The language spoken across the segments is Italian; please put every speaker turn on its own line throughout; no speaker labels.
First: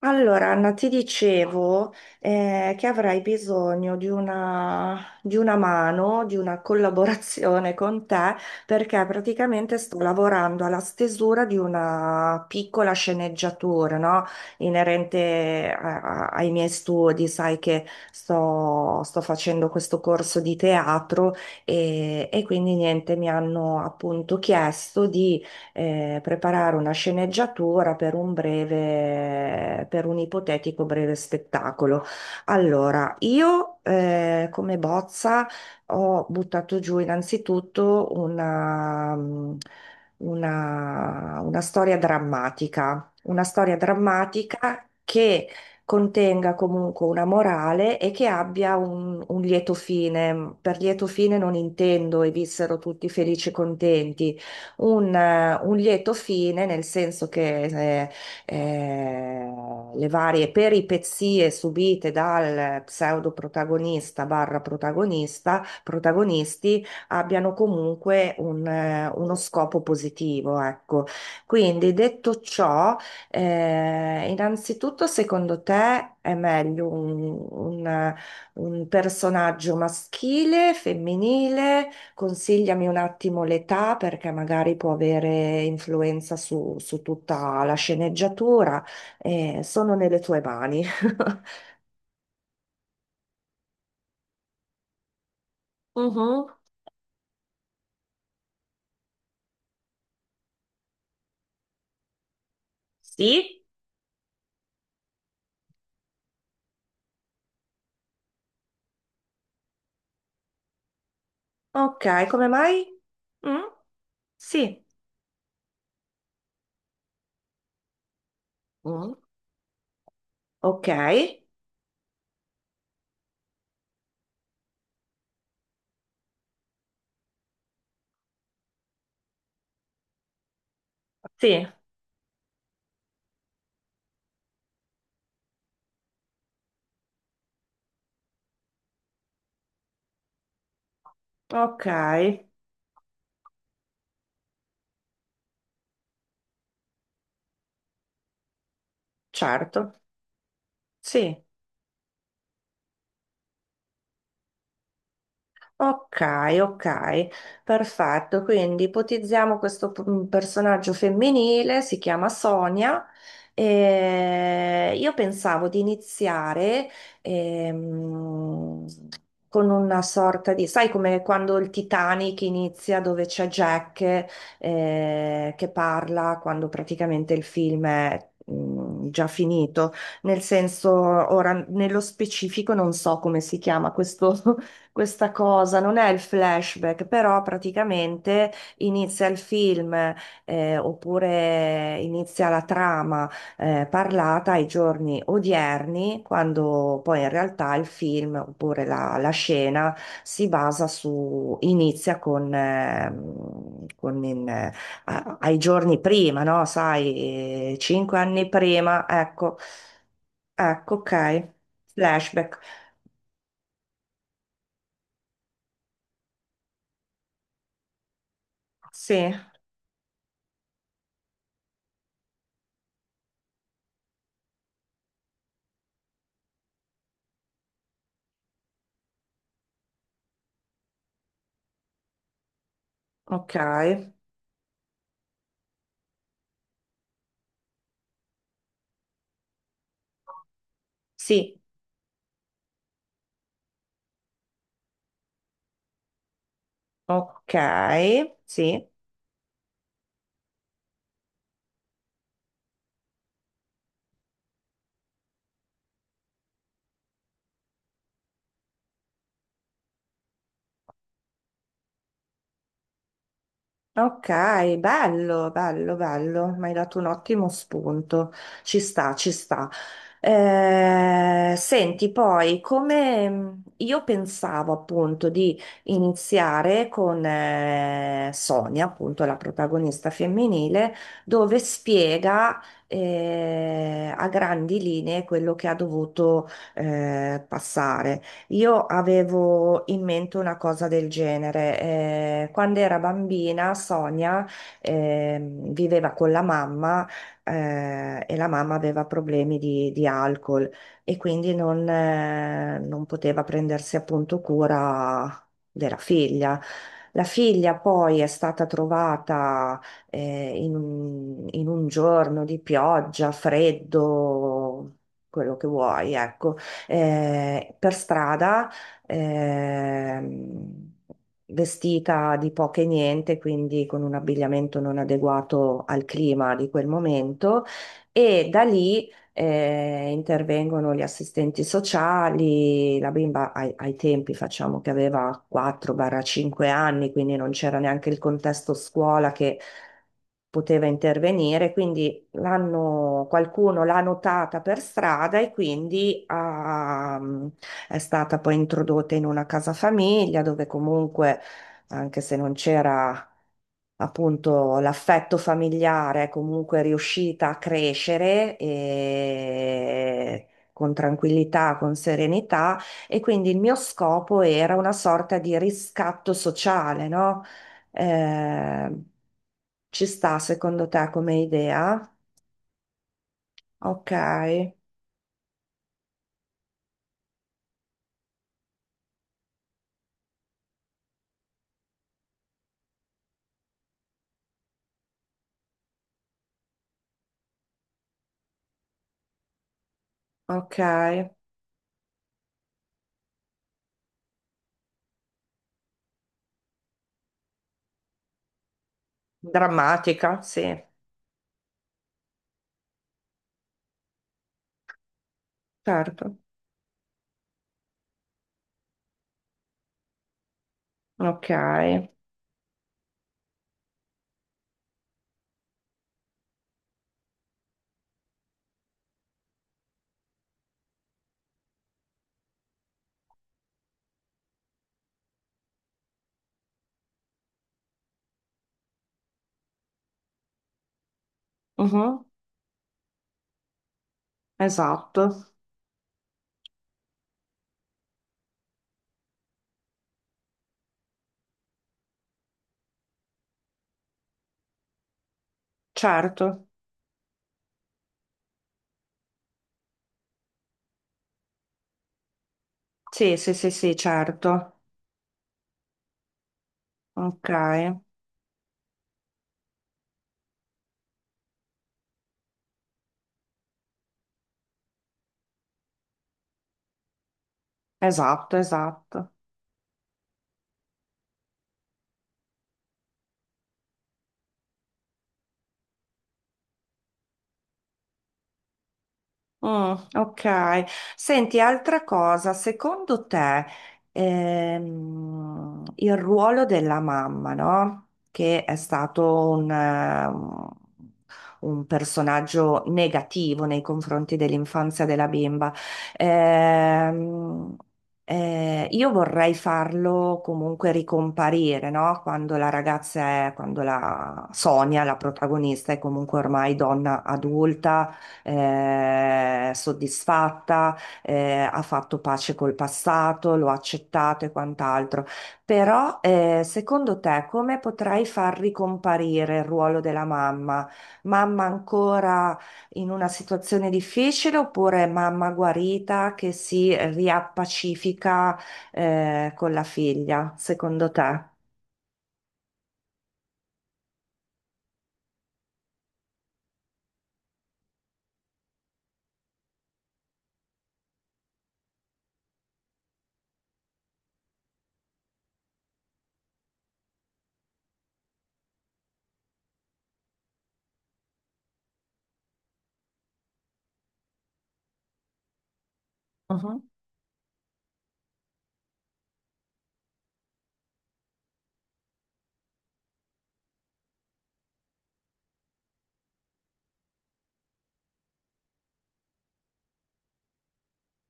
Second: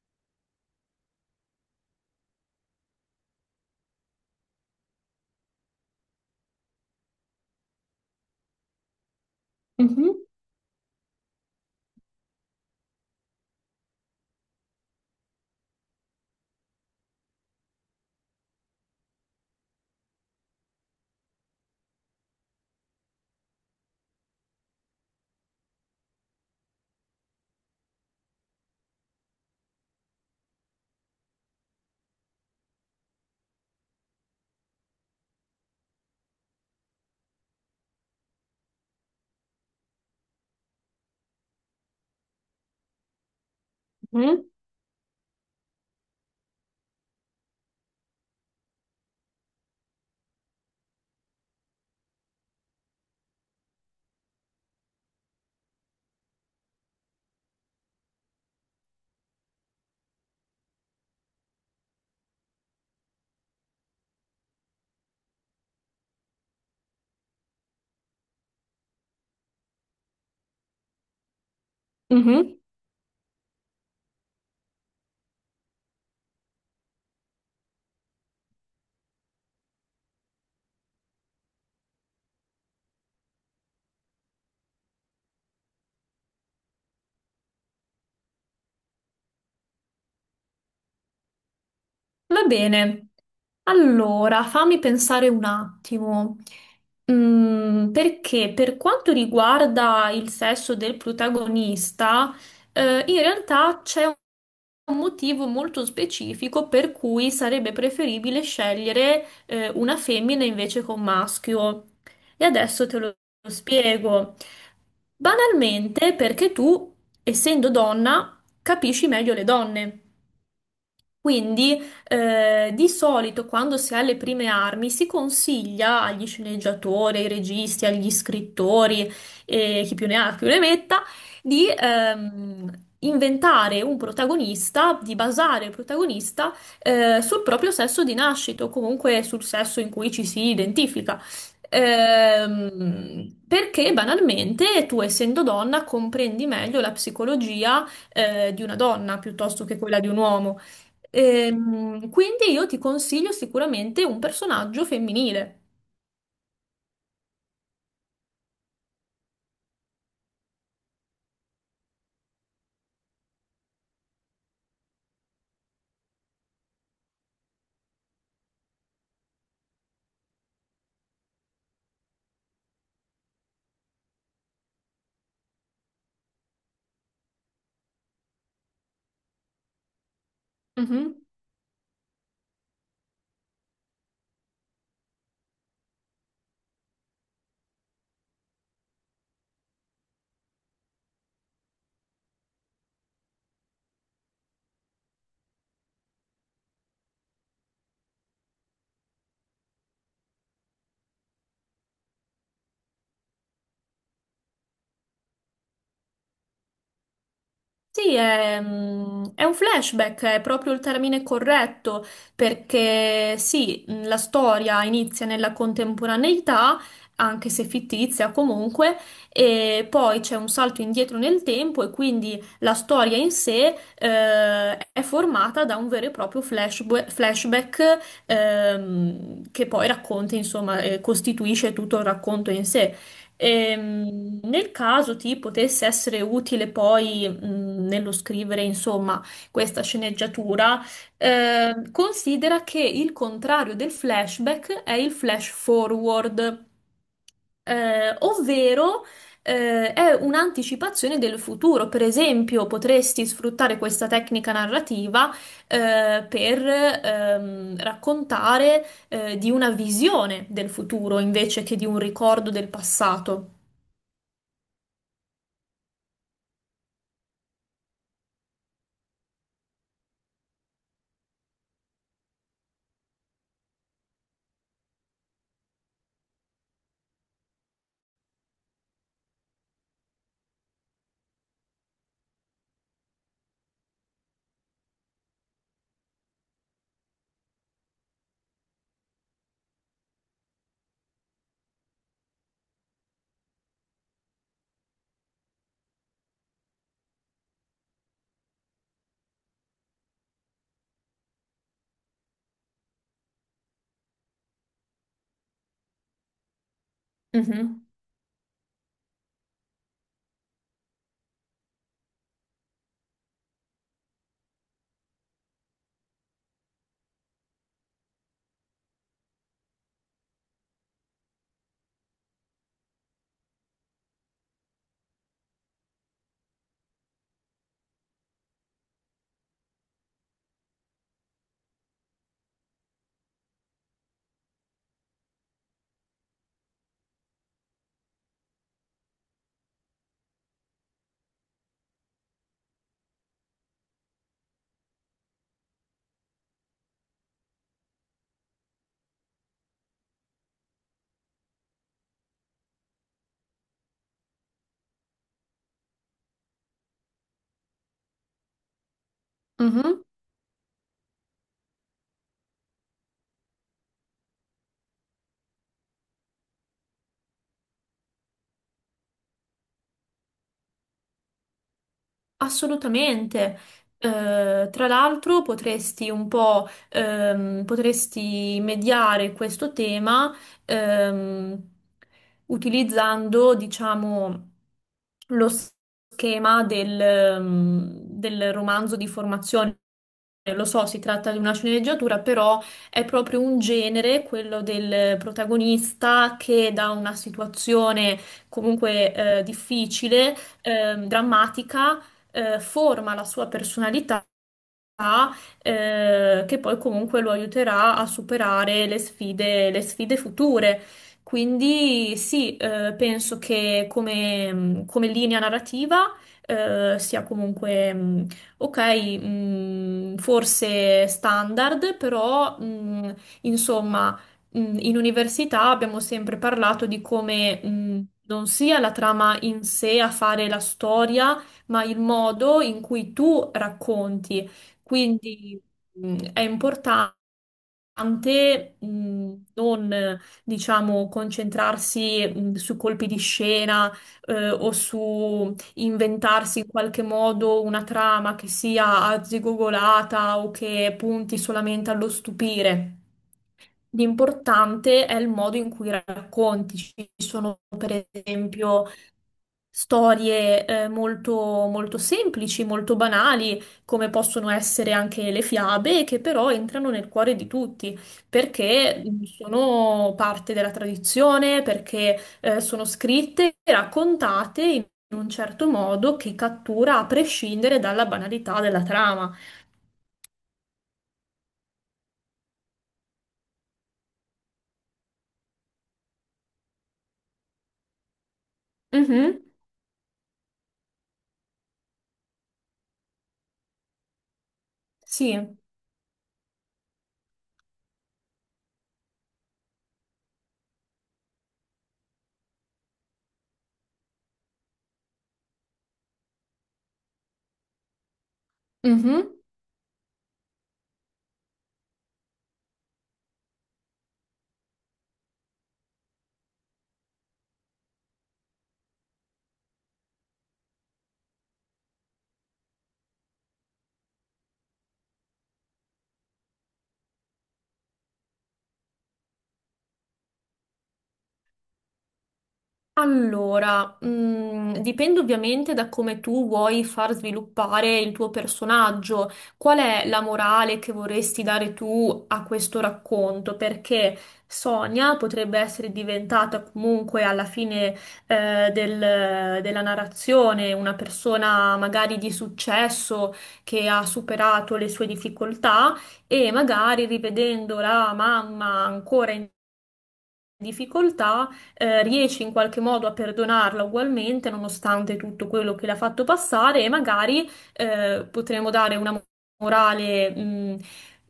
Allora, Anna, ti dicevo che avrai bisogno di una mano, di una collaborazione con te, perché praticamente sto
Mhm,
lavorando alla stesura di una piccola sceneggiatura, no? Inerente ai miei studi. Sai che sto facendo questo corso di teatro e quindi niente, mi hanno appunto chiesto preparare una sceneggiatura per un breve, per un ipotetico breve spettacolo. Allora, io come bozza ho buttato giù innanzitutto una storia drammatica, una storia
mhm,
drammatica che contenga comunque una morale e che abbia un lieto fine. Per lieto fine non intendo e vissero tutti felici e contenti, un lieto fine, nel senso che eh, le varie peripezie subite dal pseudo protagonista barra protagonista, protagonisti abbiano comunque uno scopo positivo, ecco. Quindi detto
mhm.
ciò, innanzitutto secondo te è meglio un personaggio maschile, femminile? Consigliami un attimo l'età perché magari può avere influenza su tutta la sceneggiatura. Sono nelle tue mani.
Va bene. Allora, fammi pensare un attimo.
Mhm.
Perché per quanto riguarda il sesso del protagonista, in
Sì?
realtà c'è un motivo molto specifico per cui sarebbe preferibile scegliere, una femmina invece che un maschio.
Ok,
E
come mai?
adesso te lo
Mm?
spiego.
Sì.
Banalmente, perché tu, essendo donna, capisci
Mm?
meglio le donne.
Ok.
Quindi, di solito quando si ha le prime armi si consiglia agli sceneggiatori, ai registi, agli scrittori, e chi più ne ha più ne metta,
Sì.
di inventare un protagonista, di basare il protagonista sul proprio sesso di nascita o comunque sul sesso in cui ci si identifica.
Ok.
Perché banalmente tu, essendo donna, comprendi meglio la psicologia di una donna piuttosto che quella
Certo.
di un uomo.
Sì.
Quindi io ti consiglio sicuramente un personaggio femminile.
Ok, ok, perfetto. Quindi ipotizziamo questo personaggio femminile, si chiama Sonia. E io pensavo di iniziare ehm, con una sorta di, sai come quando il Titanic inizia dove c'è Jack che parla quando praticamente il film è già finito. Nel senso,
Mhm.
ora nello specifico non so come si chiama questo questa cosa, non è il flashback, però praticamente inizia il film oppure inizia la trama parlata ai giorni odierni, quando poi in realtà il film oppure la scena si basa su, inizia con in, ai giorni prima, no? Sai,
Sì,
cinque anni
è,
prima,
mm, è un
ecco,
flashback, è proprio il
ecco,
termine
ok,
corretto,
flashback,
perché sì, la storia inizia nella contemporaneità, anche se fittizia comunque,
sì,
e poi c'è un salto indietro nel tempo e quindi la storia in sé, è formata da un vero e proprio flashback, che poi racconta, insomma, costituisce tutto il racconto in sé.
ok.
Nel caso ti potesse essere utile poi nello scrivere, insomma, questa sceneggiatura,
Sì,
considera che il contrario del flashback è il flash forward,
ok, sì,
ovvero è un'anticipazione del futuro. Per esempio, potresti sfruttare questa tecnica narrativa per raccontare di una visione del futuro invece che di un ricordo del passato.
ok, bello, bello, bello, mi hai dato un ottimo spunto, ci sta, ci sta. Senti, poi, come io pensavo appunto di iniziare con Sonia, appunto la protagonista femminile, dove spiega a grandi linee quello che ha dovuto passare. Io avevo in mente una cosa del genere. Quando era bambina, Sonia viveva con la mamma e la mamma aveva problemi di alcol e quindi non poteva prendersi appunto cura della figlia. La figlia
Mhm.
poi è stata trovata in un giorno di pioggia, freddo, quello che vuoi, ecco per strada, ehm, vestita di poco e niente, quindi con un abbigliamento non adeguato al clima di quel momento, e da lì intervengono gli assistenti sociali, la bimba ai tempi facciamo che aveva 4-5 anni, quindi non c'era neanche il contesto scuola che poteva intervenire, quindi l'hanno, qualcuno l'ha notata per strada e quindi è stata poi introdotta in una casa famiglia dove comunque, anche se non c'era appunto l'affetto familiare, è comunque riuscita a crescere
Mhm.
e con tranquillità, con serenità e quindi il mio scopo era una sorta di riscatto sociale, no? Eh, Ci sta secondo te come idea?
Assolutamente.
Ok,
Tra l'altro potresti mediare questo tema, ehm, utilizzando, diciamo, lo schema del romanzo di formazione. Lo
ok.
so, si tratta di una sceneggiatura, però è proprio un genere, quello del protagonista che da una situazione comunque difficile,
Drammatica, sì,
drammatica forma la sua personalità
certo.
che poi comunque lo aiuterà a superare le sfide future.
Ok.
Quindi sì, penso che come linea narrativa sia comunque ok, forse standard, però insomma in università abbiamo sempre parlato di come non sia la trama in sé a fare la storia, ma il
Mhm,
modo in cui tu racconti.
esatto,
Quindi è importante non, diciamo, concentrarsi su colpi di scena o su inventarsi in
certo.
qualche modo una trama che sia arzigogolata o che punti solamente allo stupire.
Sì, sì, sì, sì, certo.
L'importante è il modo in cui racconti. Ci
Ok,
sono, per esempio, storie molto, molto semplici, molto banali, come possono essere anche le fiabe, che però entrano nel cuore di tutti,
esatto,
perché
esatto.
sono parte della tradizione, perché sono scritte e raccontate in un certo modo che cattura a prescindere dalla banalità della trama.
Mm, ok. Senti, altra cosa, secondo te il ruolo della mamma, no? Che è
Mhm.
stato un personaggio negativo nei confronti dell'infanzia della
Sì.
bimba, ehm, io vorrei farlo comunque ricomparire, no? Quando la ragazza è, quando la Sonia, la protagonista, è comunque ormai donna adulta
Mhm.
soddisfatta, ha fatto pace col passato, lo ha accettato e quant'altro. Però, secondo te, come potrei far ricomparire il ruolo della mamma? Mamma ancora in una situazione difficile oppure mamma guarita che si riappacifica, con la figlia, secondo te?
Allora, dipende ovviamente da come tu vuoi far sviluppare il tuo personaggio, qual è la morale che vorresti dare tu a questo racconto, perché Sonia potrebbe essere diventata comunque alla fine, della narrazione una persona magari di successo che ha superato le sue difficoltà e
Mhm.
magari rivedendo la mamma ancora in difficoltà, riesce in qualche modo a perdonarla ugualmente, nonostante tutto quello che le ha fatto passare, e magari potremo dare una morale mh,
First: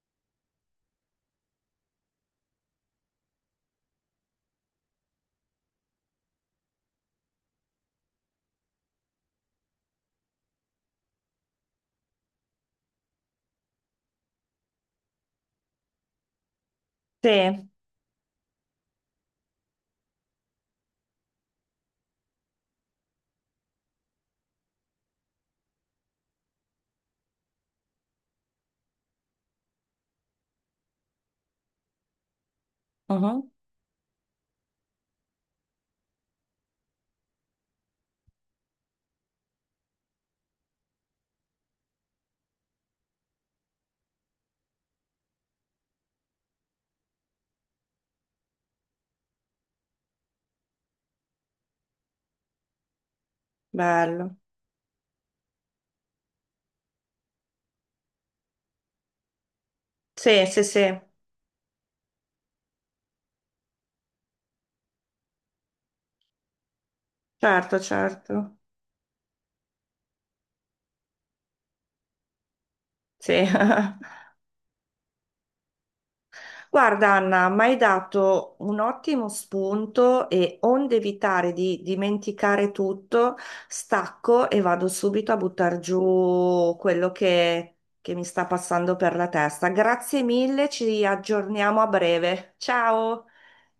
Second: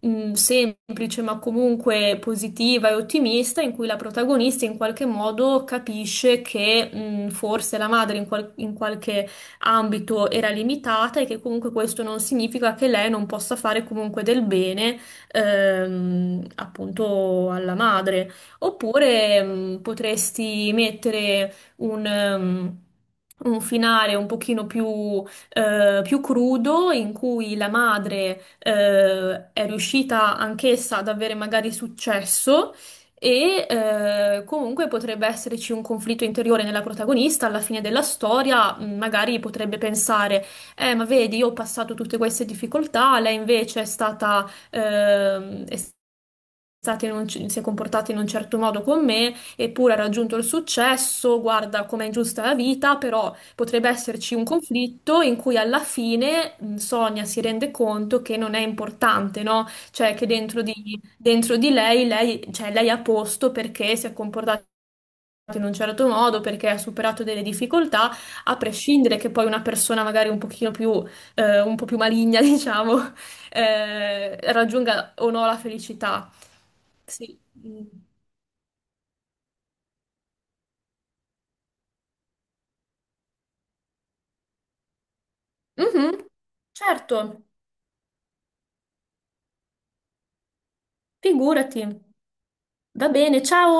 mh, semplice, ma comunque positiva e ottimista, in cui la protagonista in qualche modo capisce che forse la madre in qualche ambito era limitata e che comunque questo non significa che lei non possa fare comunque del bene, appunto
Sì,
alla madre. Oppure potresti mettere un finale un pochino più crudo in cui la madre è riuscita anch'essa ad avere magari successo.
Mhm.
E comunque potrebbe esserci un conflitto interiore nella protagonista, alla fine della storia, magari potrebbe pensare, ma vedi, io ho passato tutte queste difficoltà, lei invece è stata, è stati si è comportato in un certo modo con me, eppure ha raggiunto il successo, guarda com'è ingiusta la vita, però potrebbe esserci
Bello.
un conflitto in cui alla fine Sonia si rende conto che non è importante, no? Cioè che
Sì, sì,
dentro di,
sì,
dentro di lei, cioè, lei è a posto perché si è comportata in un certo modo, perché ha superato delle
certo,
difficoltà, a
certo.
prescindere che poi una persona magari un po' più maligna, diciamo,
Sì.
raggiunga o no la felicità.
Guarda,
Sì.
Anna, mi hai
Mhm.
dato un ottimo spunto e onde evitare di dimenticare tutto, stacco e vado subito a buttar giù quello
Certo,
che mi sta passando per la testa. Grazie mille, ci aggiorniamo
figurati.
a breve.
Va
Ciao!
bene, ciao.